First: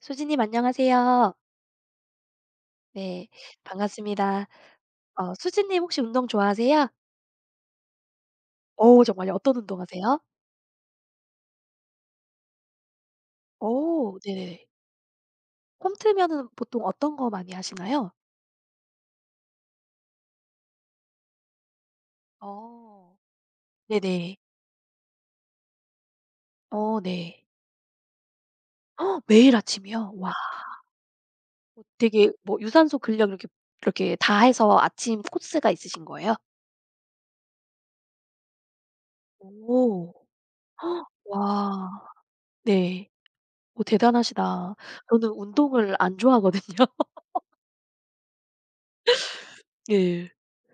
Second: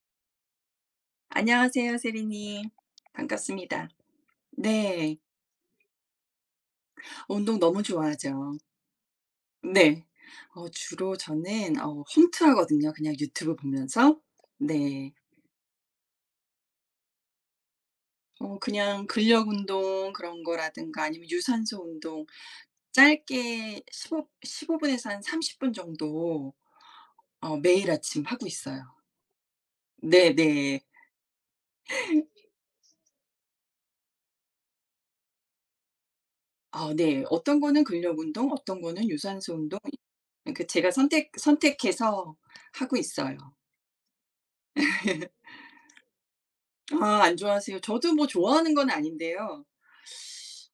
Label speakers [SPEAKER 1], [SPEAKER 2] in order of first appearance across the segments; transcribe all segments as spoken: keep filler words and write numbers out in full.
[SPEAKER 1] 수진님 안녕하세요.
[SPEAKER 2] 안녕하세요, 세리님.
[SPEAKER 1] 네,
[SPEAKER 2] 반갑습니다.
[SPEAKER 1] 반갑습니다.
[SPEAKER 2] 네.
[SPEAKER 1] 어 수진님, 혹시 운동 좋아하세요?
[SPEAKER 2] 운동 너무 좋아하죠.
[SPEAKER 1] 오, 정말요? 어떤
[SPEAKER 2] 네.
[SPEAKER 1] 운동하세요?
[SPEAKER 2] 어 주로 저는 어 홈트 하거든요, 그냥 유튜브
[SPEAKER 1] 오,
[SPEAKER 2] 보면서.
[SPEAKER 1] 네네네.
[SPEAKER 2] 네.
[SPEAKER 1] 홈트면은 보통 어떤 거 많이 하시나요?
[SPEAKER 2] 어 그냥 근력 운동 그런 거라든가 아니면 유산소 운동
[SPEAKER 1] 어.
[SPEAKER 2] 짧게 15
[SPEAKER 1] 네네.
[SPEAKER 2] 십오 분에서 한 삼십 분 정도
[SPEAKER 1] 어, 네.
[SPEAKER 2] 어 매일 아침 하고 있어요.
[SPEAKER 1] 어, 매일 아침이요? 와.
[SPEAKER 2] 네네.
[SPEAKER 1] 어. 되게 뭐 유산소 근력 이렇게 이렇게 다 해서 아침 코스가 있으신 거예요?
[SPEAKER 2] 아 네. 어, 네. 어떤 거는 근력 운동, 어떤 거는 유산소 운동
[SPEAKER 1] 오.
[SPEAKER 2] 그 제가
[SPEAKER 1] 헉,
[SPEAKER 2] 선택
[SPEAKER 1] 와.
[SPEAKER 2] 선택해서 하고
[SPEAKER 1] 네.
[SPEAKER 2] 있어요.
[SPEAKER 1] 어, 대단하시다. 저는 운동을 안 좋아하거든요.
[SPEAKER 2] 아 안 좋아하세요? 저도 뭐 좋아하는 건 아닌데요.
[SPEAKER 1] 네.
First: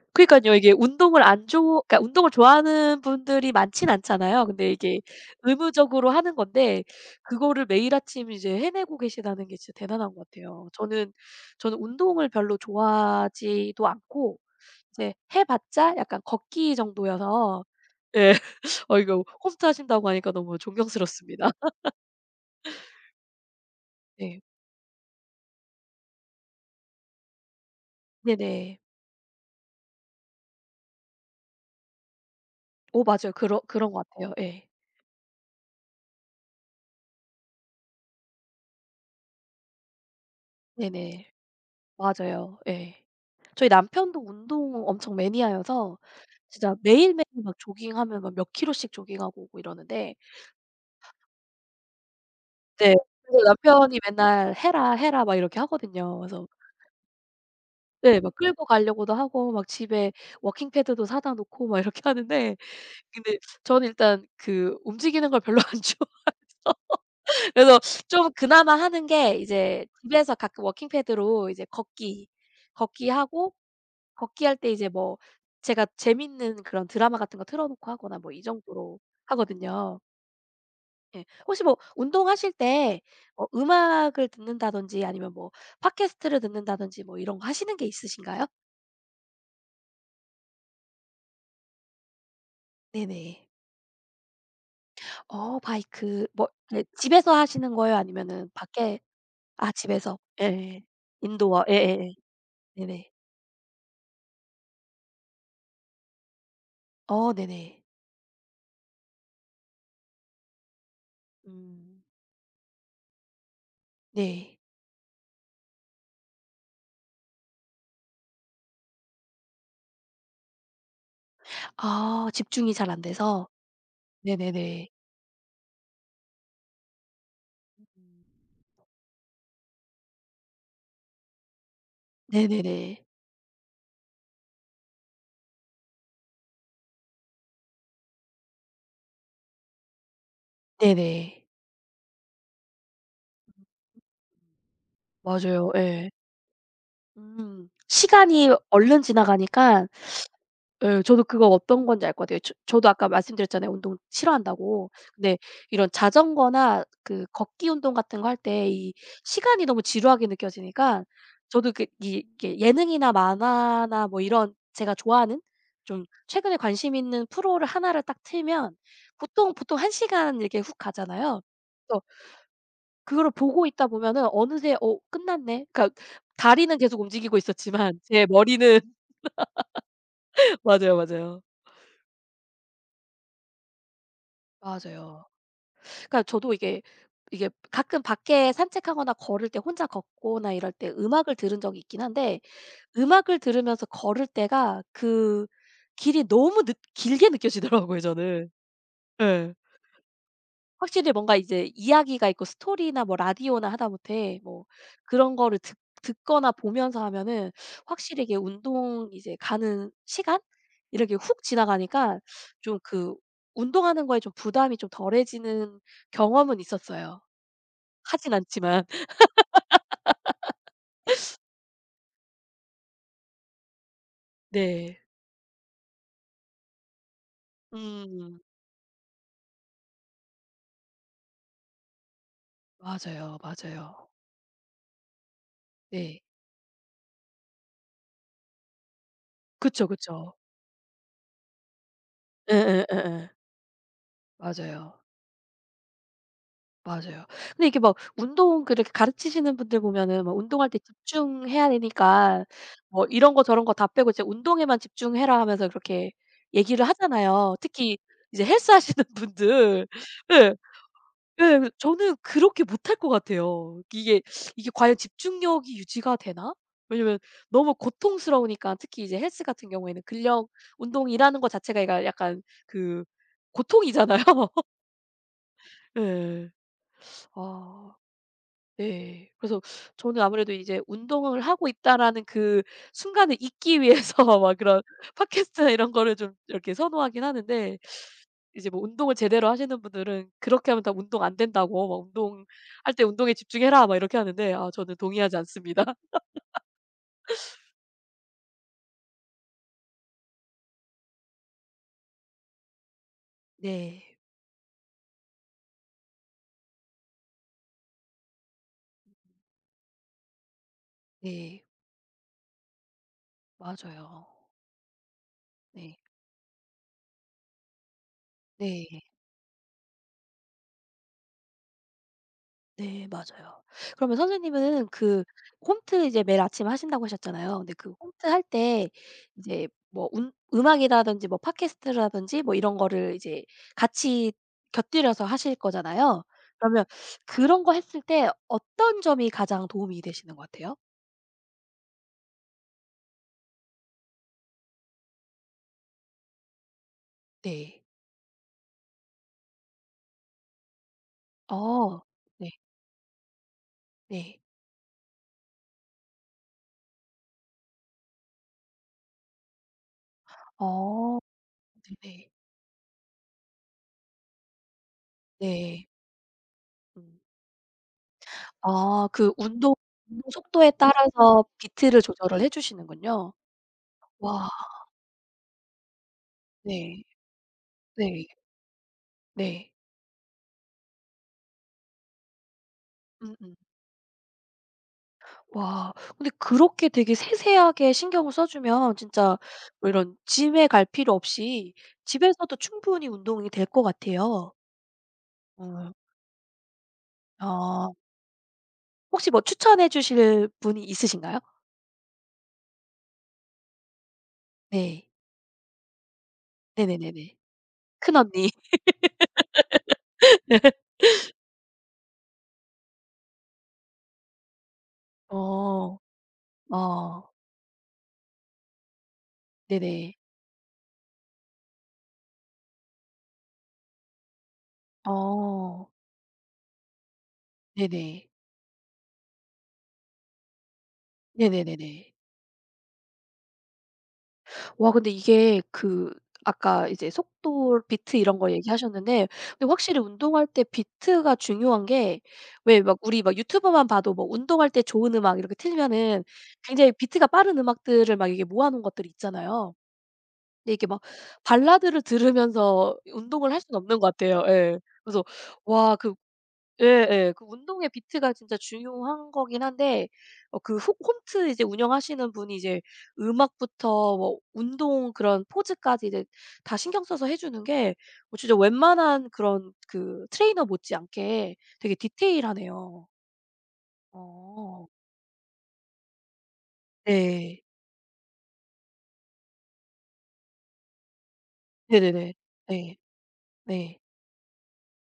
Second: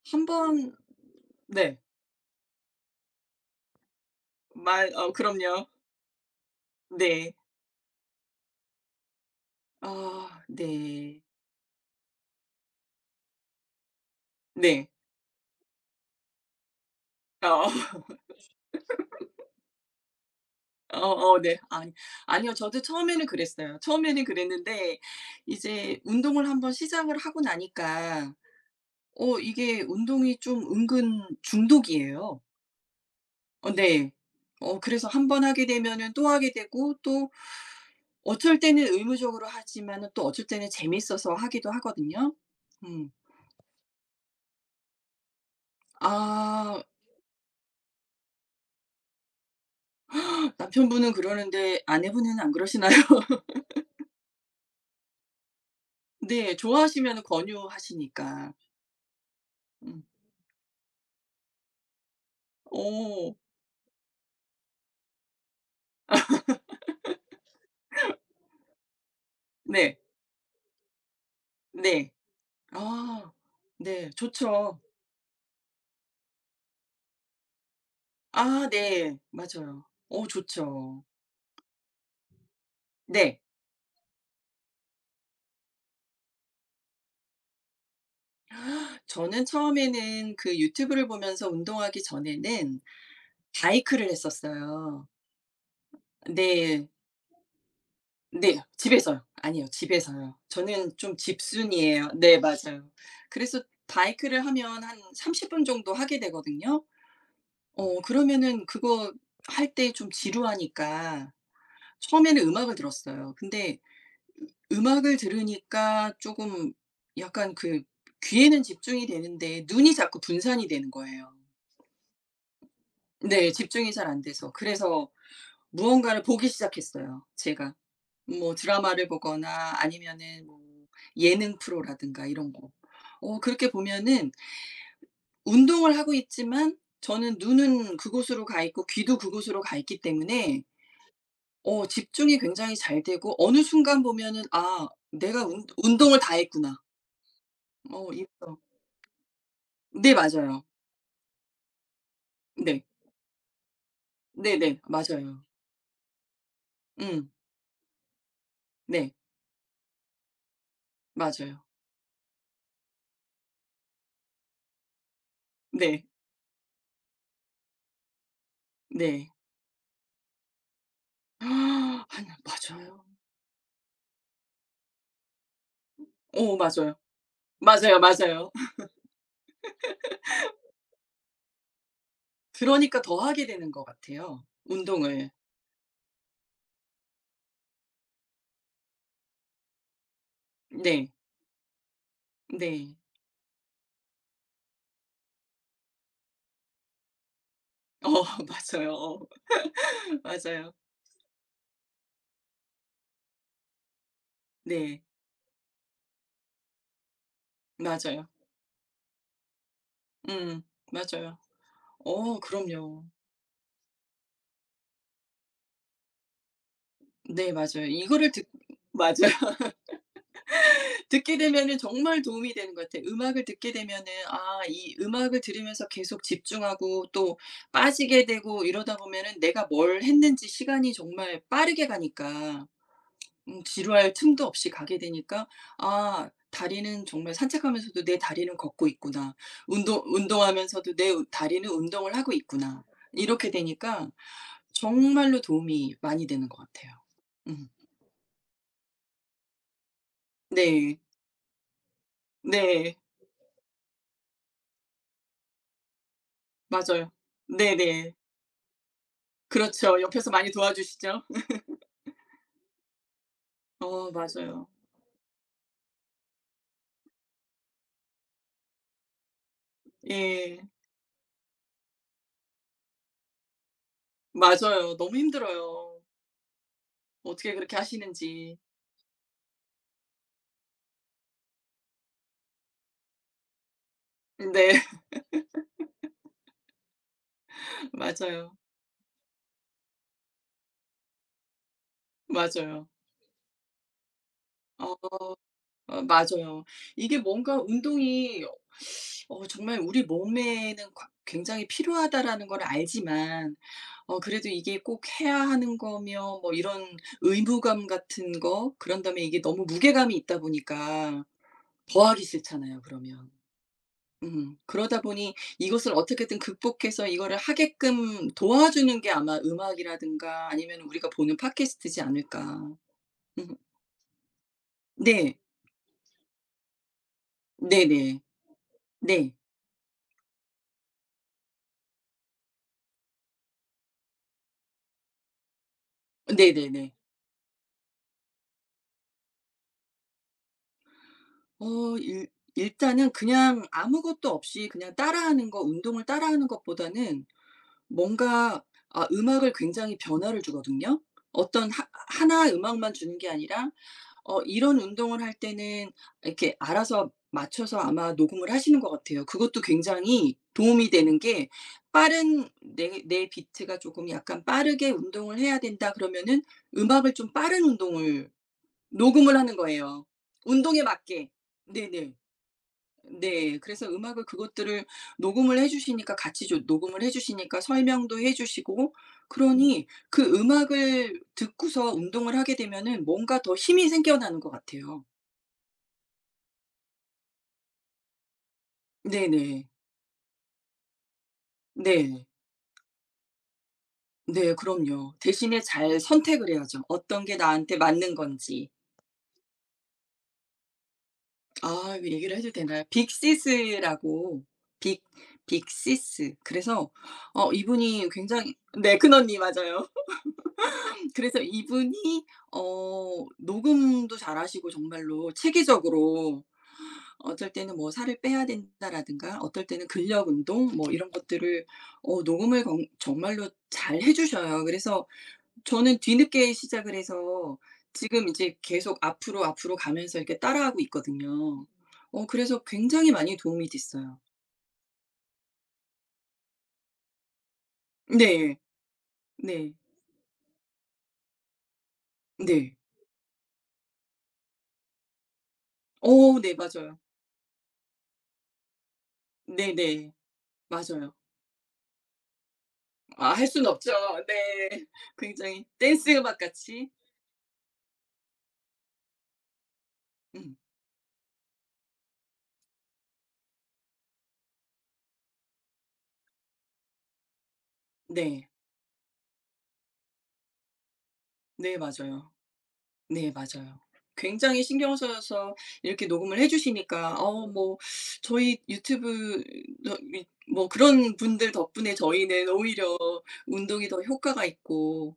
[SPEAKER 2] 한
[SPEAKER 1] 그니깐요. 이게
[SPEAKER 2] 번
[SPEAKER 1] 운동을 안
[SPEAKER 2] 네.
[SPEAKER 1] 좋아 그러니까 운동을 좋아하는 분들이 많진 않잖아요. 근데
[SPEAKER 2] 말
[SPEAKER 1] 이게
[SPEAKER 2] 어 그럼요.
[SPEAKER 1] 의무적으로 하는 건데
[SPEAKER 2] 네.
[SPEAKER 1] 그거를 매일 아침 이제 해내고 계시다는 게 진짜 대단한 것
[SPEAKER 2] 아
[SPEAKER 1] 같아요. 저는
[SPEAKER 2] 네.
[SPEAKER 1] 저는 운동을 별로 좋아하지도 않고
[SPEAKER 2] 네.
[SPEAKER 1] 이제 해 봤자 약간 걷기 정도여서
[SPEAKER 2] 어
[SPEAKER 1] 예. 어 이거 홈트 하신다고 하니까 너무
[SPEAKER 2] 어어
[SPEAKER 1] 존경스럽습니다.
[SPEAKER 2] 네. 아니 아니요. 저도 처음에는 그랬어요. 처음에는
[SPEAKER 1] 네.
[SPEAKER 2] 그랬는데 이제 운동을 한번 시작을 하고 나니까
[SPEAKER 1] 네네.
[SPEAKER 2] 어 이게 운동이 좀 은근 중독이에요.
[SPEAKER 1] 어, 맞아요. 그런
[SPEAKER 2] 어
[SPEAKER 1] 그런 것
[SPEAKER 2] 네.
[SPEAKER 1] 같아요. 예.
[SPEAKER 2] 어 그래서 한 번 하게 되면은 또 하게 되고 또 어쩔 때는 의무적으로 하지만은 또 어쩔 때는
[SPEAKER 1] 네네.
[SPEAKER 2] 재밌어서 하기도 하거든요.
[SPEAKER 1] 맞아요. 예.
[SPEAKER 2] 음.
[SPEAKER 1] 저희 남편도 운동 엄청 매니아여서 진짜
[SPEAKER 2] 아
[SPEAKER 1] 매일매일 막 조깅하면 막 몇 킬로씩 조깅하고 오고 이러는데
[SPEAKER 2] 남편분은 그러는데 아내분은 안 그러시나요?
[SPEAKER 1] 네. 그래서 남편이 맨날 "해라, 해라." 막 이렇게 하거든요. 그래서
[SPEAKER 2] 네. 좋아하시면
[SPEAKER 1] 네 막
[SPEAKER 2] 권유하시니까.
[SPEAKER 1] 끌고 가려고도 하고 막
[SPEAKER 2] 음.
[SPEAKER 1] 집에 워킹 패드도 사다 놓고 막 이렇게 하는데
[SPEAKER 2] 오,
[SPEAKER 1] 근데 저는 일단 그 움직이는 걸 별로 안 좋아해서 그래서 좀 그나마 하는 게 이제
[SPEAKER 2] 네.
[SPEAKER 1] 집에서 가끔 워킹 패드로 이제
[SPEAKER 2] 네.
[SPEAKER 1] 걷기,
[SPEAKER 2] 아
[SPEAKER 1] 걷기하고
[SPEAKER 2] 네.
[SPEAKER 1] 걷기 할 때
[SPEAKER 2] 좋죠.
[SPEAKER 1] 이제 뭐 제가 재밌는 그런 드라마 같은 거 틀어 놓고 하거나 뭐 이
[SPEAKER 2] 아
[SPEAKER 1] 정도로
[SPEAKER 2] 네. 맞아요.
[SPEAKER 1] 하거든요.
[SPEAKER 2] 오 좋죠.
[SPEAKER 1] 예. 혹시 뭐 운동하실 때
[SPEAKER 2] 네.
[SPEAKER 1] 뭐 음악을 듣는다든지 아니면 뭐 팟캐스트를 듣는다든지 뭐 이런 거 하시는 게 있으신가요?
[SPEAKER 2] 저는 처음에는 그 유튜브를 보면서 운동하기 전에는
[SPEAKER 1] 네네.
[SPEAKER 2] 바이크를 했었어요.
[SPEAKER 1] 어 바이크 뭐 네
[SPEAKER 2] 네.
[SPEAKER 1] 집에서 하시는 거예요? 아니면은
[SPEAKER 2] 네.
[SPEAKER 1] 밖에.
[SPEAKER 2] 집에서요. 아니요.
[SPEAKER 1] 아 집에서.
[SPEAKER 2] 집에서요.
[SPEAKER 1] 예예.
[SPEAKER 2] 저는 좀
[SPEAKER 1] 인도어.
[SPEAKER 2] 집순이에요.
[SPEAKER 1] 예예예.
[SPEAKER 2] 네 맞아요.
[SPEAKER 1] 네네.
[SPEAKER 2] 그래서 바이크를 하면 한 삼십 분 정도 하게 되거든요.
[SPEAKER 1] 어 네네.
[SPEAKER 2] 어 그러면은 그거 할 때 좀 지루하니까
[SPEAKER 1] 음.
[SPEAKER 2] 처음에는 음악을 들었어요. 근데
[SPEAKER 1] 네.
[SPEAKER 2] 음악을 들으니까 쪼금 약간 그 귀에는 집중이 되는데 눈이 자꾸 분산이 되는 거예요.
[SPEAKER 1] 아 집중이 잘 안 돼서.
[SPEAKER 2] 네. 집중이 잘 안 돼서.
[SPEAKER 1] 네네네.
[SPEAKER 2] 그래서 무언가를 보기 시작했어요 제가.
[SPEAKER 1] 음.
[SPEAKER 2] 뭐 드라마를 보거나 아니면은 뭐 예능 프로라든가 이런 거.
[SPEAKER 1] 네네네.
[SPEAKER 2] 어 그렇게 보면은 운동을 하고 있지만 저는 눈은 그곳으로 가 있고 귀도 그곳으로 가 있기 때문에
[SPEAKER 1] 네네.
[SPEAKER 2] 어 집중이 굉장히 잘 되고 어느 순간 보면은 '아 내가 운
[SPEAKER 1] 맞아요. 예.
[SPEAKER 2] 운동을 다 했구나.'
[SPEAKER 1] 음.
[SPEAKER 2] 어
[SPEAKER 1] 시간이
[SPEAKER 2] 이런
[SPEAKER 1] 얼른 지나가니까
[SPEAKER 2] 네 맞아요.
[SPEAKER 1] 예 저도 그거 어떤 건지 알 것 같아요. 저
[SPEAKER 2] 네.
[SPEAKER 1] 저도 아까 말씀드렸잖아요, 운동
[SPEAKER 2] 네 네.
[SPEAKER 1] 싫어한다고. 근데
[SPEAKER 2] 맞아요.
[SPEAKER 1] 이런 자전거나 그
[SPEAKER 2] 음.
[SPEAKER 1] 걷기 운동 같은 거 할 때 이
[SPEAKER 2] 네.
[SPEAKER 1] 시간이 너무 지루하게 느껴지니까
[SPEAKER 2] 맞아요.
[SPEAKER 1] 저도 그 이 이게 예능이나 만화나 뭐 이런 제가 좋아하는 좀
[SPEAKER 2] 네.
[SPEAKER 1] 최근에 관심 있는 프로를 하나를 딱 틀면
[SPEAKER 2] 네.
[SPEAKER 1] 보통, 보통 한 시간 이렇게 훅 가잖아요. 그래서
[SPEAKER 2] 아니 맞아요.
[SPEAKER 1] 그거를 보고 있다 보면은 어느새 '어 끝났네.' 그러니까
[SPEAKER 2] 어
[SPEAKER 1] 다리는
[SPEAKER 2] 맞아요.
[SPEAKER 1] 계속 움직이고
[SPEAKER 2] 맞아요,
[SPEAKER 1] 있었지만 제
[SPEAKER 2] 맞아요.
[SPEAKER 1] 머리는 맞아요, 맞아요.
[SPEAKER 2] 그러니까 더 하게 되는 것 같아요,
[SPEAKER 1] 맞아요.
[SPEAKER 2] 운동을.
[SPEAKER 1] 그러니까 저도 이게, 이게 가끔 밖에 산책하거나 걸을 때 혼자 걷거나 이럴 때
[SPEAKER 2] 네.
[SPEAKER 1] 음악을 들은 적이 있긴 한데
[SPEAKER 2] 네.
[SPEAKER 1] 음악을 들으면서 걸을 때가 그 길이 너무 느 길게 느껴지더라고요
[SPEAKER 2] 어
[SPEAKER 1] 저는.
[SPEAKER 2] 맞아요. 어
[SPEAKER 1] 예.
[SPEAKER 2] 맞아요.
[SPEAKER 1] 확실히 뭔가 이제 이야기가 있고 스토리나 뭐 라디오나 하다못해 뭐
[SPEAKER 2] 네.
[SPEAKER 1] 그런 거를 듣 듣거나 보면서 하면은 확실히
[SPEAKER 2] 맞아요.
[SPEAKER 1] 이게 운동 이제 가는 시간
[SPEAKER 2] 음
[SPEAKER 1] 이렇게
[SPEAKER 2] 맞아요.
[SPEAKER 1] 훅 지나가니까
[SPEAKER 2] 어
[SPEAKER 1] 좀
[SPEAKER 2] 그럼요.
[SPEAKER 1] 그 운동하는 거에 좀 부담이 좀 덜해지는 경험은 있었어요.
[SPEAKER 2] 네 맞아요. 이거를
[SPEAKER 1] 하진
[SPEAKER 2] 듣
[SPEAKER 1] 않지만.
[SPEAKER 2] 맞아요. 듣게 되면은 정말 도움이 되는 것 같아요. 음악을 듣게 되면은 아 이
[SPEAKER 1] 네.
[SPEAKER 2] 음악을 들으면서 계속 집중하고 또 빠지게
[SPEAKER 1] 음.
[SPEAKER 2] 되고 이러다 보면은 내가 뭘 했는지 시간이 정말 빠르게 가니까
[SPEAKER 1] 맞아요,
[SPEAKER 2] 음
[SPEAKER 1] 맞아요.
[SPEAKER 2] 지루할 틈도 없이 가게 되니까
[SPEAKER 1] 네.
[SPEAKER 2] '아 다리는 정말 산책하면서도 내 다리는 걷고 있구나.
[SPEAKER 1] 그쵸,
[SPEAKER 2] 운동
[SPEAKER 1] 그쵸.
[SPEAKER 2] 운동하면서도 내 우- 다리는 운동을 하고
[SPEAKER 1] 예예
[SPEAKER 2] 있구나.'
[SPEAKER 1] 예 예.
[SPEAKER 2] 이렇게 되니까
[SPEAKER 1] 맞아요.
[SPEAKER 2] 정말로 도움이 많이 되는 것 같아요.
[SPEAKER 1] 맞아요. 근데
[SPEAKER 2] 음.
[SPEAKER 1] 이게 막 운동 그렇게 가르치시는 분들 보면은 막 운동할 때
[SPEAKER 2] 네.
[SPEAKER 1] 집중해야 되니까
[SPEAKER 2] 네.
[SPEAKER 1] 뭐 "이런 거 저런 거 다 빼고 이제 운동에만 집중해라." 하면서 그렇게 얘기를
[SPEAKER 2] 맞아요.
[SPEAKER 1] 하잖아요. 특히
[SPEAKER 2] 네네.
[SPEAKER 1] 이제 헬스 하시는 분들.
[SPEAKER 2] 그렇죠. 옆에서 많이
[SPEAKER 1] 예.
[SPEAKER 2] 도와주시죠.
[SPEAKER 1] 예. 저는 그렇게 못할 것 같아요.
[SPEAKER 2] 어
[SPEAKER 1] 이게,
[SPEAKER 2] 맞아요.
[SPEAKER 1] 이게 과연 집중력이 유지가 되나? 왜냐면 너무 고통스러우니까 특히 이제 헬스 같은 경우에는 근력
[SPEAKER 2] 예.
[SPEAKER 1] 운동이라는 것 자체가 얘가 약간 그 고통이잖아요.
[SPEAKER 2] 맞아요. 너무 힘들어요.
[SPEAKER 1] 예.
[SPEAKER 2] 어떻게 그렇게
[SPEAKER 1] 아.
[SPEAKER 2] 하시는지.
[SPEAKER 1] 네. 그래서 저는 아무래도 이제 '운동을 하고 있다.'라는 그 순간을 잊기 위해서 막 그런
[SPEAKER 2] 네.
[SPEAKER 1] 팟캐스트나 이런 거를 좀 이렇게 선호하긴 하는데
[SPEAKER 2] 맞아요.
[SPEAKER 1] 이제 뭐 운동을 제대로 하시는 분들은 그렇게 하면 다 "운동 안 된다."고 막 "운동할
[SPEAKER 2] 맞아요.
[SPEAKER 1] 때 운동에 집중해라." 막 이렇게 하는데 아 저는
[SPEAKER 2] 어.
[SPEAKER 1] 동의하지 않습니다.
[SPEAKER 2] 어 맞아요. 이게 뭔가 운동이 어 정말 우리 몸에는 과 굉장히 필요하다라는 걸 알지만
[SPEAKER 1] 네.
[SPEAKER 2] 어 그래도 이게 꼭 해야 하는 거며 뭐 이런 의무감 같은 거 그런 다음에 이게 너무 무게감이 있다 보니까
[SPEAKER 1] 네.
[SPEAKER 2] 더 하기 싫잖아요 그러면.
[SPEAKER 1] 맞아요.
[SPEAKER 2] 음. 그러다 보니 이것을
[SPEAKER 1] 네.
[SPEAKER 2] 어떻게든 극복해서 이거를 하게끔
[SPEAKER 1] 네.
[SPEAKER 2] 도와주는 게 아마 음악이라든가 아니면 우리가 보는 팟캐스트지 않을까.
[SPEAKER 1] 네
[SPEAKER 2] 음.
[SPEAKER 1] 맞아요. 그러면 선생님은 그
[SPEAKER 2] 네.
[SPEAKER 1] 홈트 이제 매일 아침 하신다고 하셨잖아요. 근데 그
[SPEAKER 2] 네네.
[SPEAKER 1] 홈트 할 때
[SPEAKER 2] 네. 네.
[SPEAKER 1] 이제 뭐 운 음악이라든지 뭐 팟캐스트라든지 뭐 이런 거를 이제 같이 곁들여서 하실 거잖아요. 그러면
[SPEAKER 2] 네네네.
[SPEAKER 1] 그런 거 했을 때 어떤 점이 가장 도움이 되시는 것 같아요?
[SPEAKER 2] 어 일 일단은 그냥 아무것도 없이 그냥 따라하는 거 운동을 따라하는 것보다는
[SPEAKER 1] 네.
[SPEAKER 2] 뭔가 아 음악을 굉장히 변화를 주거든요. 어떤 하
[SPEAKER 1] 어. 네.
[SPEAKER 2] 하나의 음악만 주는 게 아니라
[SPEAKER 1] 네.
[SPEAKER 2] 어 이런 운동을 할 때는 이렇게 알아서 맞춰서 아마 녹음을 하시는 것 같아요. 그것도 굉장히 도움이
[SPEAKER 1] 어.
[SPEAKER 2] 되는 게
[SPEAKER 1] 네네.
[SPEAKER 2] 빠른 내 내 비트가 조금 약간 빠르게 운동을 해야
[SPEAKER 1] 네.
[SPEAKER 2] 된다 그러면은 음악을
[SPEAKER 1] 음.
[SPEAKER 2] 좀 빠른 운동을
[SPEAKER 1] 아 그
[SPEAKER 2] 녹음을 하는
[SPEAKER 1] 운동
[SPEAKER 2] 거예요,
[SPEAKER 1] 운동 속도에
[SPEAKER 2] 운동에 맞게.
[SPEAKER 1] 따라서 비트를
[SPEAKER 2] 네네.
[SPEAKER 1] 조절을 해 주시는군요.
[SPEAKER 2] 네. 그래서 음악을
[SPEAKER 1] 와.
[SPEAKER 2] 그것들을 녹음을 해 주시니까 같이 조
[SPEAKER 1] 네.
[SPEAKER 2] 녹음을 해 주시니까 설명도
[SPEAKER 1] 네.
[SPEAKER 2] 해 주시고 음.
[SPEAKER 1] 네.
[SPEAKER 2] 그러니 그 음악을 듣고서 운동을 하게 되면은 뭔가
[SPEAKER 1] 음음.
[SPEAKER 2] 더 힘이 생겨나는 것 같아요.
[SPEAKER 1] 와. 근데 그렇게 되게 세세하게 신경을 써 주면 진짜
[SPEAKER 2] 네네.
[SPEAKER 1] 뭐 이런 짐에 갈 필요 없이
[SPEAKER 2] 네.
[SPEAKER 1] 집에서도 충분히 운동이 될 것 같아요.
[SPEAKER 2] 네 그럼요. 대신에
[SPEAKER 1] 어.
[SPEAKER 2] 잘 선택을 해야죠. 어떤 게 나한테
[SPEAKER 1] 아.
[SPEAKER 2] 맞는 건지.
[SPEAKER 1] 혹시 뭐 추천해 주실 분이 있으신가요?
[SPEAKER 2] 아 이거 얘기를 해도 되나요? 빅시스라고 빅
[SPEAKER 1] 네.
[SPEAKER 2] 빅시스. 그래서
[SPEAKER 1] 네네네네.
[SPEAKER 2] 어 이분이
[SPEAKER 1] 큰언니.
[SPEAKER 2] 굉장히 네 큰언니 맞아요. 그래서 이분이 어 녹음도 잘하시고 정말로
[SPEAKER 1] 어.
[SPEAKER 2] 체계적으로
[SPEAKER 1] 어.
[SPEAKER 2] 어쩔 때는 뭐 살을 빼야 된다라든가 어떨 때는
[SPEAKER 1] 네네.
[SPEAKER 2] 근력 운동 뭐 이런 것들을 어 녹음을 건 정말로 잘 해 주셔요. 그래서
[SPEAKER 1] 어.
[SPEAKER 2] 저는 뒤늦게 시작을 해서 지금
[SPEAKER 1] 네네.
[SPEAKER 2] 이제 계속 앞으로, 앞으로 가면서 이렇게 따라하고 있거든요.
[SPEAKER 1] 네네네네.
[SPEAKER 2] 어 그래서 굉장히 많이 도움이 됐어요.
[SPEAKER 1] 와 근데 이게 그 아까 이제 속도 비트 이런 거
[SPEAKER 2] 네.
[SPEAKER 1] 얘기하셨는데 근데
[SPEAKER 2] 네.
[SPEAKER 1] 확실히 운동할 때 비트가 중요한 게
[SPEAKER 2] 네.
[SPEAKER 1] 왜 막 우리 막 유튜버만 봐도 뭐 운동할 때 좋은 음악 이렇게 틀면은
[SPEAKER 2] 어 네
[SPEAKER 1] 굉장히
[SPEAKER 2] 맞아요.
[SPEAKER 1] 비트가 빠른 음악들을 막 이렇게 모아 놓은 것들이 있잖아요.
[SPEAKER 2] 네네.
[SPEAKER 1] 근데 이게 막
[SPEAKER 2] 맞아요.
[SPEAKER 1] 발라드를 들으면서
[SPEAKER 2] 아 할
[SPEAKER 1] 운동을 할
[SPEAKER 2] 수는
[SPEAKER 1] 수는
[SPEAKER 2] 없죠.
[SPEAKER 1] 없는 것 같아요. 예.
[SPEAKER 2] 네.
[SPEAKER 1] 그래서
[SPEAKER 2] 굉장히
[SPEAKER 1] 와
[SPEAKER 2] 댄스
[SPEAKER 1] 그
[SPEAKER 2] 음악 같이.
[SPEAKER 1] 예예. 그 운동의 비트가 진짜 중요한 거긴 한데
[SPEAKER 2] 음.
[SPEAKER 1] 어 그 홈 홈트 이제 운영하시는 분이 이제 음악부터 뭐 운동 그런 포즈까지 이제 다 신경 써서 해 주는 게 어
[SPEAKER 2] 네.
[SPEAKER 1] 진짜 웬만한 그런 그 트레이너 못지않게
[SPEAKER 2] 네
[SPEAKER 1] 되게
[SPEAKER 2] 맞아요.
[SPEAKER 1] 디테일하네요.
[SPEAKER 2] 네 맞아요. 굉장히
[SPEAKER 1] 어.
[SPEAKER 2] 신경 써서 이렇게 녹음을 해 주시니까 어
[SPEAKER 1] 네.
[SPEAKER 2] 뭐 저희 유튜브 너 이 뭐 그런 분들 덕분에
[SPEAKER 1] 네네네.
[SPEAKER 2] 저희는
[SPEAKER 1] 네.
[SPEAKER 2] 오히려 운동이
[SPEAKER 1] 네.
[SPEAKER 2] 더 효과가 있고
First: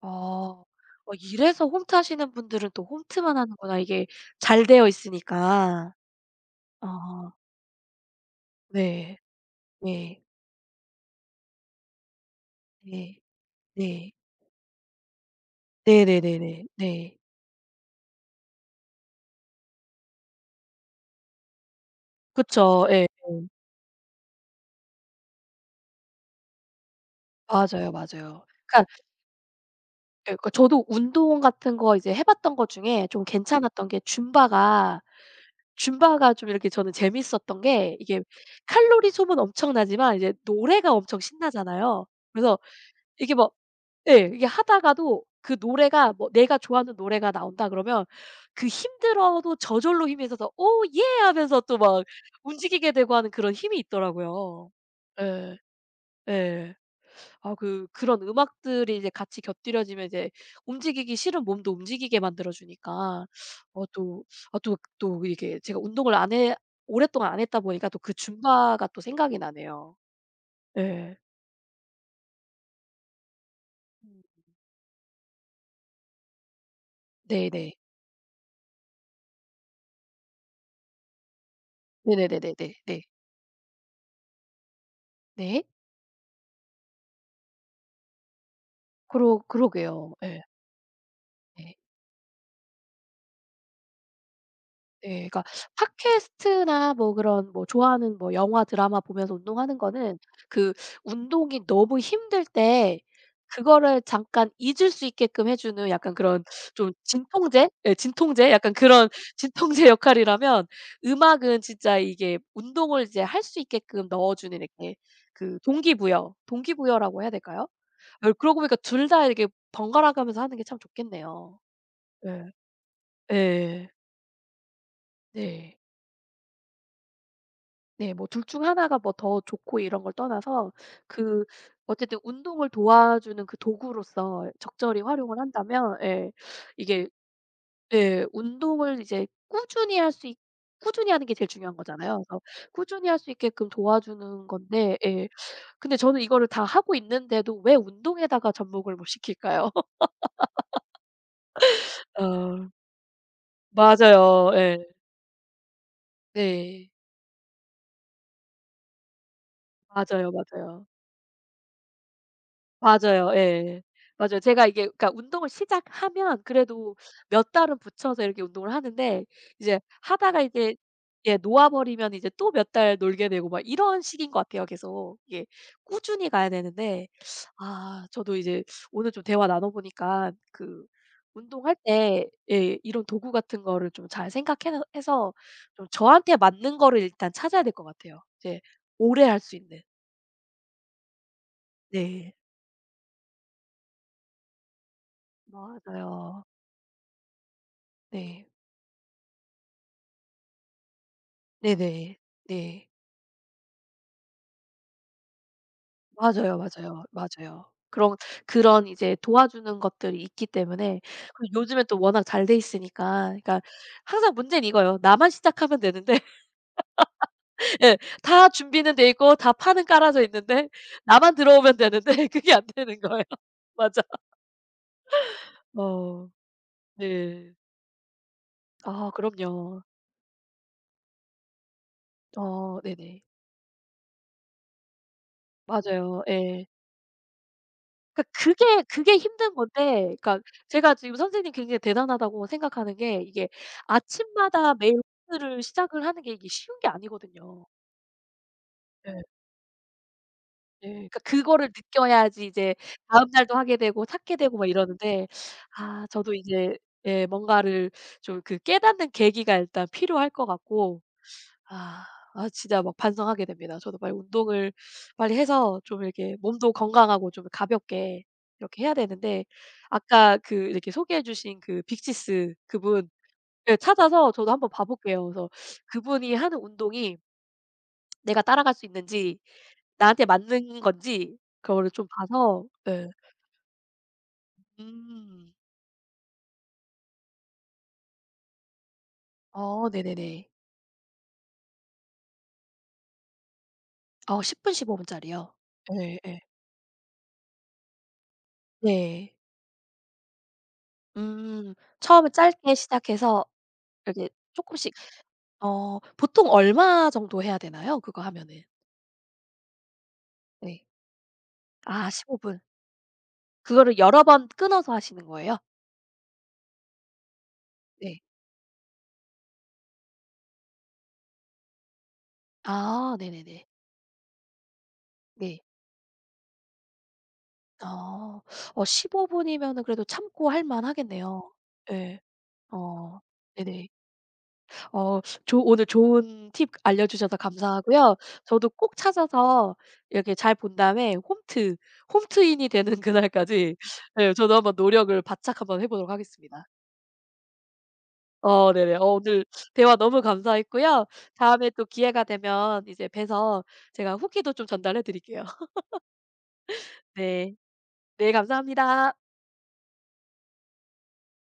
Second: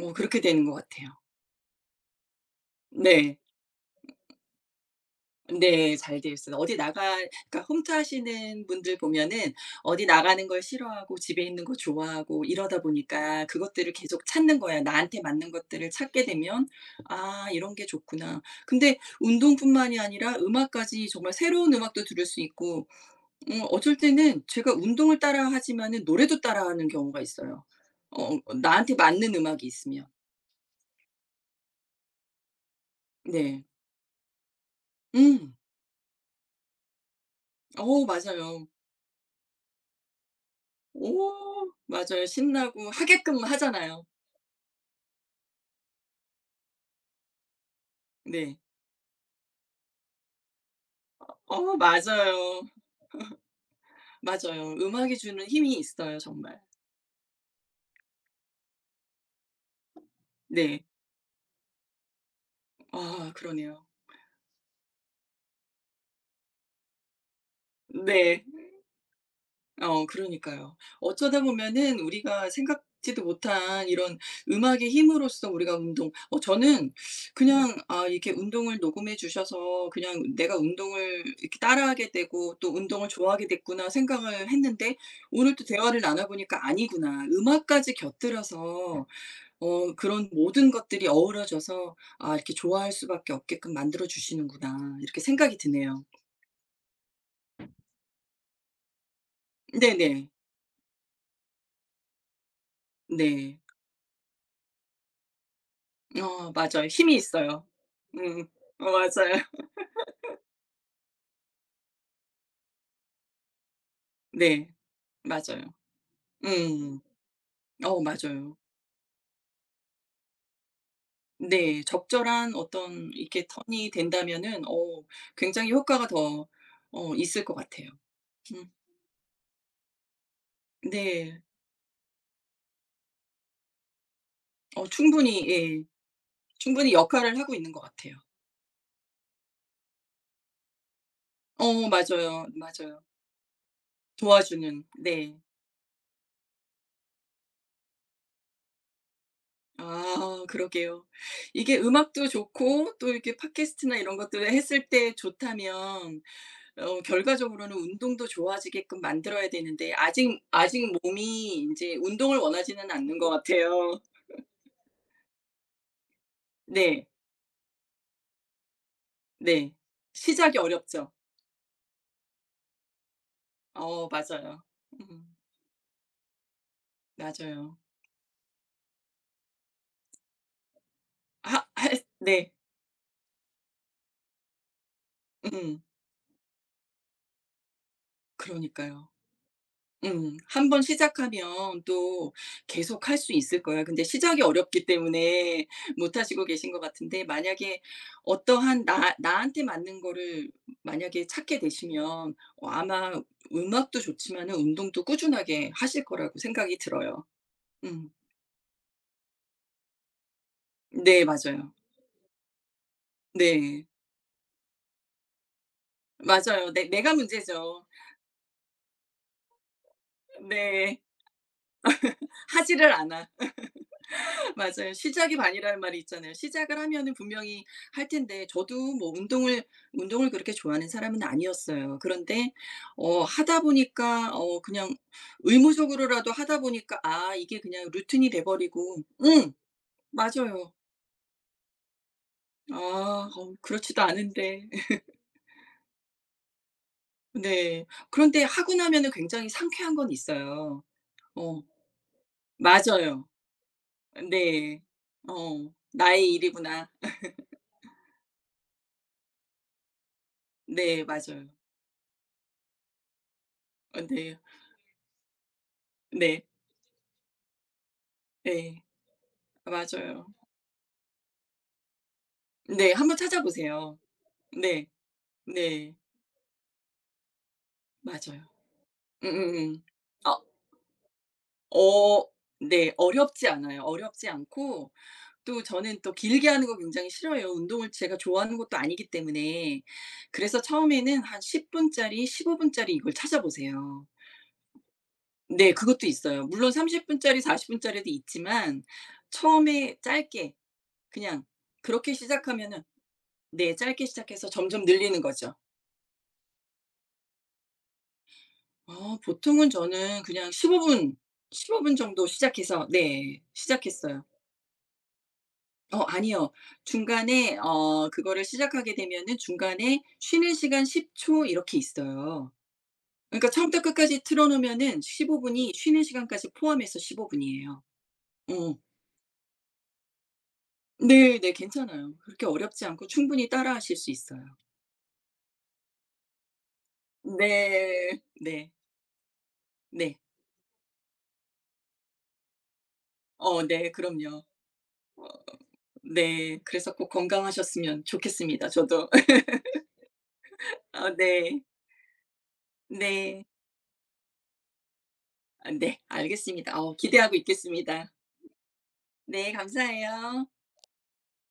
[SPEAKER 1] 아.
[SPEAKER 2] 그렇게 되는 것 같아요.
[SPEAKER 1] 어 이래서 홈트 하시는 분들은 또 홈트만
[SPEAKER 2] 네.
[SPEAKER 1] 하는구나. 이게 잘 되어 있으니까.
[SPEAKER 2] 네. 잘 되어 있어요. 어디 나가
[SPEAKER 1] 아.
[SPEAKER 2] 그러니까 홈트하시는 분들
[SPEAKER 1] 네.
[SPEAKER 2] 보면은 어디
[SPEAKER 1] 네.
[SPEAKER 2] 나가는 걸 싫어하고 집에 있는 거 좋아하고 이러다
[SPEAKER 1] 네.
[SPEAKER 2] 보니까 그것들을
[SPEAKER 1] 네.
[SPEAKER 2] 계속 찾는 거야. 나한테 맞는 것들을 찾게
[SPEAKER 1] 네네네네.
[SPEAKER 2] 되면
[SPEAKER 1] 네.
[SPEAKER 2] '아 이런 게 좋구나.' 근데 운동뿐만이 아니라 음악까지 정말 새로운 음악도 들을 수
[SPEAKER 1] 그쵸.
[SPEAKER 2] 있고
[SPEAKER 1] 예. 예.
[SPEAKER 2] 음 어쩔 때는 제가 운동을 따라하지만은 노래도 따라하는 경우가 있어요.
[SPEAKER 1] 맞아요,
[SPEAKER 2] 어
[SPEAKER 1] 맞아요. 그러니까
[SPEAKER 2] 나한테 맞는 음악이 있으면.
[SPEAKER 1] 예 그 저도 운동 같은 거 이제 해 봤던 것 중에 좀
[SPEAKER 2] 네.
[SPEAKER 1] 괜찮았던 게 줌바가
[SPEAKER 2] 음.
[SPEAKER 1] 줌바가 좀 이렇게 저는 재밌었던 게
[SPEAKER 2] 어
[SPEAKER 1] 이게
[SPEAKER 2] 맞아요.
[SPEAKER 1] 칼로리 소모는 엄청나지만 이제 노래가 엄청
[SPEAKER 2] 오
[SPEAKER 1] 신나잖아요.
[SPEAKER 2] 맞아요.
[SPEAKER 1] 그래서
[SPEAKER 2] 신나고
[SPEAKER 1] 이게
[SPEAKER 2] 하게끔
[SPEAKER 1] 뭐
[SPEAKER 2] 하잖아요.
[SPEAKER 1] 예 이게 하다가도 그 노래가 뭐 내가 좋아하는 노래가 나온다 그러면
[SPEAKER 2] 네.
[SPEAKER 1] 그 힘들어도 저절로 힘이 있어서 "오 예." 하면서
[SPEAKER 2] 어
[SPEAKER 1] 또 막
[SPEAKER 2] 맞아요.
[SPEAKER 1] 움직이게 되고 하는 그런 힘이 있더라고요.
[SPEAKER 2] 맞아요. 음악이 주는
[SPEAKER 1] 예.
[SPEAKER 2] 힘이 있어요 정말.
[SPEAKER 1] 예. 아 그 그런 음악들이 이제 같이 곁들여지면 이제
[SPEAKER 2] 네.
[SPEAKER 1] 움직이기 싫은 몸도 움직이게 만들어 주니까
[SPEAKER 2] 아
[SPEAKER 1] 어
[SPEAKER 2] 그러네요.
[SPEAKER 1] 또 아 또 또 이게 제가 운동을 안 해 오랫동안 안 했다 보니까 또 그
[SPEAKER 2] 네.
[SPEAKER 1] 줌바가 또 생각이 나네요.
[SPEAKER 2] 어 그러니까요.
[SPEAKER 1] 예.
[SPEAKER 2] 어쩌다 보면은 우리가 생각지도 못한 이런
[SPEAKER 1] 음.
[SPEAKER 2] 음악의 힘으로써 우리가 운동 어 저는 네.
[SPEAKER 1] 네네.
[SPEAKER 2] 그냥 아 이렇게 운동을 녹음해 주셔서 그냥 내가 운동을 이렇게 따라하게 되고 또
[SPEAKER 1] 네네네네네 네.
[SPEAKER 2] '운동을 좋아하게 됐구나.' 생각을 했는데 오늘
[SPEAKER 1] 네.
[SPEAKER 2] 또 대화를 나눠 보니까 아니구나. 음악까지 곁들여서
[SPEAKER 1] 그러
[SPEAKER 2] 어
[SPEAKER 1] 그러게요.
[SPEAKER 2] 그런
[SPEAKER 1] 예.
[SPEAKER 2] 모든 것들이
[SPEAKER 1] 네.
[SPEAKER 2] 어우러져서 '아 이렇게 좋아할 수밖에 없게끔 만들어 주시는구나.' 이렇게
[SPEAKER 1] 네. 그러니까
[SPEAKER 2] 생각이 드네요.
[SPEAKER 1] 팟캐스트나 뭐 그런 뭐 좋아하는 뭐 영화, 드라마 보면서 운동하는 거는
[SPEAKER 2] 네네.
[SPEAKER 1] 그 운동이 너무 힘들 때
[SPEAKER 2] 네.
[SPEAKER 1] 그거를 잠깐 잊을 수 있게끔 해 주는 약간 그런
[SPEAKER 2] 어 맞아요.
[SPEAKER 1] 좀
[SPEAKER 2] 힘이 있어요.
[SPEAKER 1] 진통제? 예
[SPEAKER 2] 음.
[SPEAKER 1] 진통제? 약간
[SPEAKER 2] 어
[SPEAKER 1] 그런
[SPEAKER 2] 맞아요.
[SPEAKER 1] 진통제 역할이라면 음악은 진짜 이게 운동을 이제 할 수 있게끔 넣어 주는
[SPEAKER 2] 네.
[SPEAKER 1] 이렇게 그
[SPEAKER 2] 맞아요.
[SPEAKER 1] 동기부여,
[SPEAKER 2] 음.
[SPEAKER 1] 동기부여라고 해야 될까요?
[SPEAKER 2] 어
[SPEAKER 1] 예 그러고
[SPEAKER 2] 맞아요.
[SPEAKER 1] 보니까 둘 다 이렇게 번갈아 가면서 하는 게 참 좋겠네요.
[SPEAKER 2] 네.
[SPEAKER 1] 예.
[SPEAKER 2] 적절한 어떤 이렇게
[SPEAKER 1] 예.
[SPEAKER 2] 턴이 된다면은 어 굉장히
[SPEAKER 1] 네.
[SPEAKER 2] 효과가 더 어 있을 것 같아요.
[SPEAKER 1] 네. 뭐 둘 중
[SPEAKER 2] 음
[SPEAKER 1] 하나가 뭐 더 좋고 이런 걸 떠나서
[SPEAKER 2] 네.
[SPEAKER 1] 그 어쨌든 운동을 도와주는 그 도구로서
[SPEAKER 2] 어
[SPEAKER 1] 적절히 활용을
[SPEAKER 2] 충분히 예.
[SPEAKER 1] 한다면 예
[SPEAKER 2] 충분히
[SPEAKER 1] 이게
[SPEAKER 2] 역할을 하고 있는 것 같아요.
[SPEAKER 1] 예 운동을 이제 꾸준히 할 수 있 꾸준히 하는 게 제일 중요한
[SPEAKER 2] 어
[SPEAKER 1] 거잖아요. 그래서
[SPEAKER 2] 맞아요. 맞아요.
[SPEAKER 1] 꾸준히 할 수 있게끔 도와주는
[SPEAKER 2] 도와주는.
[SPEAKER 1] 건데 예
[SPEAKER 2] 네.
[SPEAKER 1] 근데 저는 이거를 다 하고 있는데도 왜 운동에다가 접목을 못 시킬까요?
[SPEAKER 2] 아 그러게요. 이게 음악도
[SPEAKER 1] 어
[SPEAKER 2] 좋고 또 이렇게 팟캐스트나 이런 것들을
[SPEAKER 1] 맞아요. 예.
[SPEAKER 2] 했을 때 좋다면
[SPEAKER 1] 네.
[SPEAKER 2] 어 결과적으로는 운동도 좋아지게끔 만들어야 되는데
[SPEAKER 1] 맞아요,
[SPEAKER 2] 아직
[SPEAKER 1] 맞아요.
[SPEAKER 2] 아직 몸이 인제 운동을 원하지는 않는 것
[SPEAKER 1] 맞아요. 예.
[SPEAKER 2] 같아요.
[SPEAKER 1] 맞아요. 제가 이게 그러니까 운동을 시작하면 그래도
[SPEAKER 2] 네.
[SPEAKER 1] 몇 달은 붙여서 이렇게 운동을 하는데
[SPEAKER 2] 네.
[SPEAKER 1] 이제 하다가
[SPEAKER 2] 시작이
[SPEAKER 1] 이제
[SPEAKER 2] 어렵죠.
[SPEAKER 1] 예 놓아 버리면 이제 또 몇 달 놀게 되고 막 이런
[SPEAKER 2] 어
[SPEAKER 1] 식인 것
[SPEAKER 2] 맞아요.
[SPEAKER 1] 같아요 계속.
[SPEAKER 2] 음
[SPEAKER 1] 이게 꾸준히 가야 되는데
[SPEAKER 2] 맞아요.
[SPEAKER 1] 아 저도 이제 오늘 좀 대화 나눠 보니까 그
[SPEAKER 2] 하
[SPEAKER 1] 운동할
[SPEAKER 2] 할
[SPEAKER 1] 때
[SPEAKER 2] 네.
[SPEAKER 1] 예 이런 도구 같은 거를 좀 잘 생각해 해서
[SPEAKER 2] 음
[SPEAKER 1] 좀 저한테 맞는 거를 일단 찾아야 될 것 같아요. 이제
[SPEAKER 2] 그러니까요.
[SPEAKER 1] 오래 할 수 있는.
[SPEAKER 2] 음. 한 번 시작하면 또
[SPEAKER 1] 네.
[SPEAKER 2] 계속할 수 있을 거야 근데 시작이 어렵기 때문에 못
[SPEAKER 1] 맞아요.
[SPEAKER 2] 하시고 계신 것 같은데 만약에
[SPEAKER 1] 네.
[SPEAKER 2] 어떠한 나 나한테 맞는 거를 만약에 찾게
[SPEAKER 1] 네네.
[SPEAKER 2] 되시면 어
[SPEAKER 1] 네.
[SPEAKER 2] 아마 음악도 좋지만은 운동도 꾸준하게 하실 거라고
[SPEAKER 1] 맞아요,
[SPEAKER 2] 생각이
[SPEAKER 1] 맞아요,
[SPEAKER 2] 들어요.
[SPEAKER 1] 맞아요.
[SPEAKER 2] 음.
[SPEAKER 1] 그런 그런 이제 도와주는 것들이 있기 때문에
[SPEAKER 2] 네
[SPEAKER 1] 그리고
[SPEAKER 2] 맞아요.
[SPEAKER 1] 요즘에 또 워낙 잘 돼 있으니까 그러니까
[SPEAKER 2] 네.
[SPEAKER 1] 항상 문제는 이거예요. 나만 시작하면 되는데
[SPEAKER 2] 맞아요. 내 내가 문제죠.
[SPEAKER 1] 예 다 준비는 돼 있고 다 판은 깔아져 있는데
[SPEAKER 2] 네.
[SPEAKER 1] 나만 들어오면 되는데 그게 안
[SPEAKER 2] 하지를
[SPEAKER 1] 되는
[SPEAKER 2] 않
[SPEAKER 1] 거예요.
[SPEAKER 2] 아
[SPEAKER 1] 맞아.
[SPEAKER 2] 맞아요. 시작이 반이라는 말이
[SPEAKER 1] 어
[SPEAKER 2] 있잖아요. 시작을 하면은
[SPEAKER 1] 네.
[SPEAKER 2] 분명히 할 텐데 저도
[SPEAKER 1] 아
[SPEAKER 2] 뭐 운동을
[SPEAKER 1] 그럼요.
[SPEAKER 2] 운동을 그렇게 좋아하는 사람은 아니었어요. 그런데
[SPEAKER 1] 어
[SPEAKER 2] 어
[SPEAKER 1] 네네.
[SPEAKER 2] 하다 보니까 어 그냥
[SPEAKER 1] 맞아요.
[SPEAKER 2] 의무적으로라도 하다
[SPEAKER 1] 예.
[SPEAKER 2] 보니까 아 이게 그냥
[SPEAKER 1] 그러니까
[SPEAKER 2] 루틴이 돼
[SPEAKER 1] 그게
[SPEAKER 2] 버리고
[SPEAKER 1] 그게
[SPEAKER 2] 응.
[SPEAKER 1] 힘든 건데 그러니까
[SPEAKER 2] 맞아요.
[SPEAKER 1] 제가 지금 선생님 굉장히 대단하다고 생각하는 게
[SPEAKER 2] 아
[SPEAKER 1] 이게
[SPEAKER 2] 어 그렇지도 않은데.
[SPEAKER 1] 아침마다 매일 오늘을 시작을 하는 게 이게 쉬운 게 아니거든요.
[SPEAKER 2] 네. 그런데 하고 나면은
[SPEAKER 1] 예.
[SPEAKER 2] 굉장히 상쾌한 건 있어요.
[SPEAKER 1] 예. 그러니까
[SPEAKER 2] 어
[SPEAKER 1] 그거를 느껴야지 이제
[SPEAKER 2] 맞아요.
[SPEAKER 1] 다음 날도 하게 되고 찾게 되고 막
[SPEAKER 2] 네.
[SPEAKER 1] 이러는데
[SPEAKER 2] 어
[SPEAKER 1] 아 저도
[SPEAKER 2] '나의
[SPEAKER 1] 이제
[SPEAKER 2] 일이구나.'
[SPEAKER 1] 예 뭔가를 좀 그 깨닫는 계기가 일단 필요할 것 같고
[SPEAKER 2] 네 맞아요.
[SPEAKER 1] 아. 아 진짜 막 반성하게 됩니다. 저도
[SPEAKER 2] 어
[SPEAKER 1] 빨리
[SPEAKER 2] 네.
[SPEAKER 1] 운동을 빨리 해서 좀 이렇게
[SPEAKER 2] 네.
[SPEAKER 1] 몸도 건강하고 좀 가볍게
[SPEAKER 2] 네.
[SPEAKER 1] 이렇게 해야 되는데
[SPEAKER 2] 아, 맞아요.
[SPEAKER 1] 아까 그 이렇게 소개해 주신 그 빅시스
[SPEAKER 2] 네.
[SPEAKER 1] 그분
[SPEAKER 2] 한번
[SPEAKER 1] 예
[SPEAKER 2] 찾아보세요.
[SPEAKER 1] 찾아서 저도 한번 봐
[SPEAKER 2] 네.
[SPEAKER 1] 볼게요. 그래서
[SPEAKER 2] 네.
[SPEAKER 1] 그분이 하는 운동이 내가
[SPEAKER 2] 맞아요.
[SPEAKER 1] 따라갈 수 있는지
[SPEAKER 2] 음음음.
[SPEAKER 1] 나한테
[SPEAKER 2] 아
[SPEAKER 1] 맞는 건지 그거를 좀
[SPEAKER 2] 어
[SPEAKER 1] 봐서
[SPEAKER 2] 네.
[SPEAKER 1] 예.
[SPEAKER 2] 어렵지 않아요. 어렵지 않고
[SPEAKER 1] 음.
[SPEAKER 2] 또 저는 또 길게 하는 거 굉장히 싫어해요. 운동을 제가 좋아하는 것도 아니기 때문에.
[SPEAKER 1] 어 네네네.
[SPEAKER 2] 그래서 처음에는 한 십 분짜리 십오 분짜리 이걸 찾아보세요.
[SPEAKER 1] 어 십 분 십오 분짜리요.
[SPEAKER 2] 네. 그것도
[SPEAKER 1] 예예.
[SPEAKER 2] 있어요. 물론 삼십 분짜리 사십 분짜리도 있지만
[SPEAKER 1] 네.
[SPEAKER 2] 처음에 짧게 그냥
[SPEAKER 1] 음.
[SPEAKER 2] 그렇게
[SPEAKER 1] 처음에 짧게
[SPEAKER 2] 시작하면은
[SPEAKER 1] 시작해서
[SPEAKER 2] 네 짧게
[SPEAKER 1] 이렇게
[SPEAKER 2] 시작해서 점점
[SPEAKER 1] 조금씩
[SPEAKER 2] 늘리는 거죠.
[SPEAKER 1] 어 보통 얼마 정도 해야 되나요? 그거 하면은?
[SPEAKER 2] 어 보통은 저는 그냥 십오
[SPEAKER 1] 네.
[SPEAKER 2] 분, 십오 분
[SPEAKER 1] 아
[SPEAKER 2] 정도
[SPEAKER 1] 십오 분.
[SPEAKER 2] 시작해서 네
[SPEAKER 1] 그거를 여러
[SPEAKER 2] 시작했어요.
[SPEAKER 1] 번 끊어서 하시는 거예요?
[SPEAKER 2] 어 아니요. 중간에 어
[SPEAKER 1] 네.
[SPEAKER 2] 그거를 시작하게 되면은 중간에 쉬는 시간 십 초 이렇게 있어요.
[SPEAKER 1] 아
[SPEAKER 2] 그러니까
[SPEAKER 1] 네네네.
[SPEAKER 2] 처음부터 끝까지 틀어 놓으면은 십오
[SPEAKER 1] 네.
[SPEAKER 2] 분이 쉬는 시간까지 포함해서 십오 분이에요.
[SPEAKER 1] 아.
[SPEAKER 2] 어.
[SPEAKER 1] 어 십오 분이면은 그래도 참고 할
[SPEAKER 2] 네
[SPEAKER 1] 만하겠네요.
[SPEAKER 2] 네 괜찮아요.
[SPEAKER 1] 예.
[SPEAKER 2] 그렇게 어렵지 않고
[SPEAKER 1] 어
[SPEAKER 2] 충분히
[SPEAKER 1] 네네.
[SPEAKER 2] 따라하실 수 있어요.
[SPEAKER 1] 어 조 오늘 좋은 팁 알려주셔서 감사하고요.
[SPEAKER 2] 네.
[SPEAKER 1] 저도
[SPEAKER 2] 네.
[SPEAKER 1] 꼭 찾아서
[SPEAKER 2] 네.
[SPEAKER 1] 이렇게 잘 본 다음에 홈트, 홈트인이 되는
[SPEAKER 2] 어
[SPEAKER 1] 그날까지
[SPEAKER 2] 네
[SPEAKER 1] 예
[SPEAKER 2] 그럼요.
[SPEAKER 1] 저도 한번 노력을 바짝 한번 해 보도록
[SPEAKER 2] 네.
[SPEAKER 1] 하겠습니다.
[SPEAKER 2] 그래서 꼭 건강하셨으면 좋겠습니다
[SPEAKER 1] 어 네네. 어
[SPEAKER 2] 저도.
[SPEAKER 1] 오늘 대화 너무 감사했고요.
[SPEAKER 2] 아 네.
[SPEAKER 1] 다음에 또 기회가 되면 이제
[SPEAKER 2] 네.
[SPEAKER 1] 뵈서 제가 후기도 좀 전달해 드릴게요.
[SPEAKER 2] 아, 네, 알겠습니다. 어, 기대하고
[SPEAKER 1] 네.
[SPEAKER 2] 있겠습니다.
[SPEAKER 1] 네 감사합니다.
[SPEAKER 2] 네, 감사해요.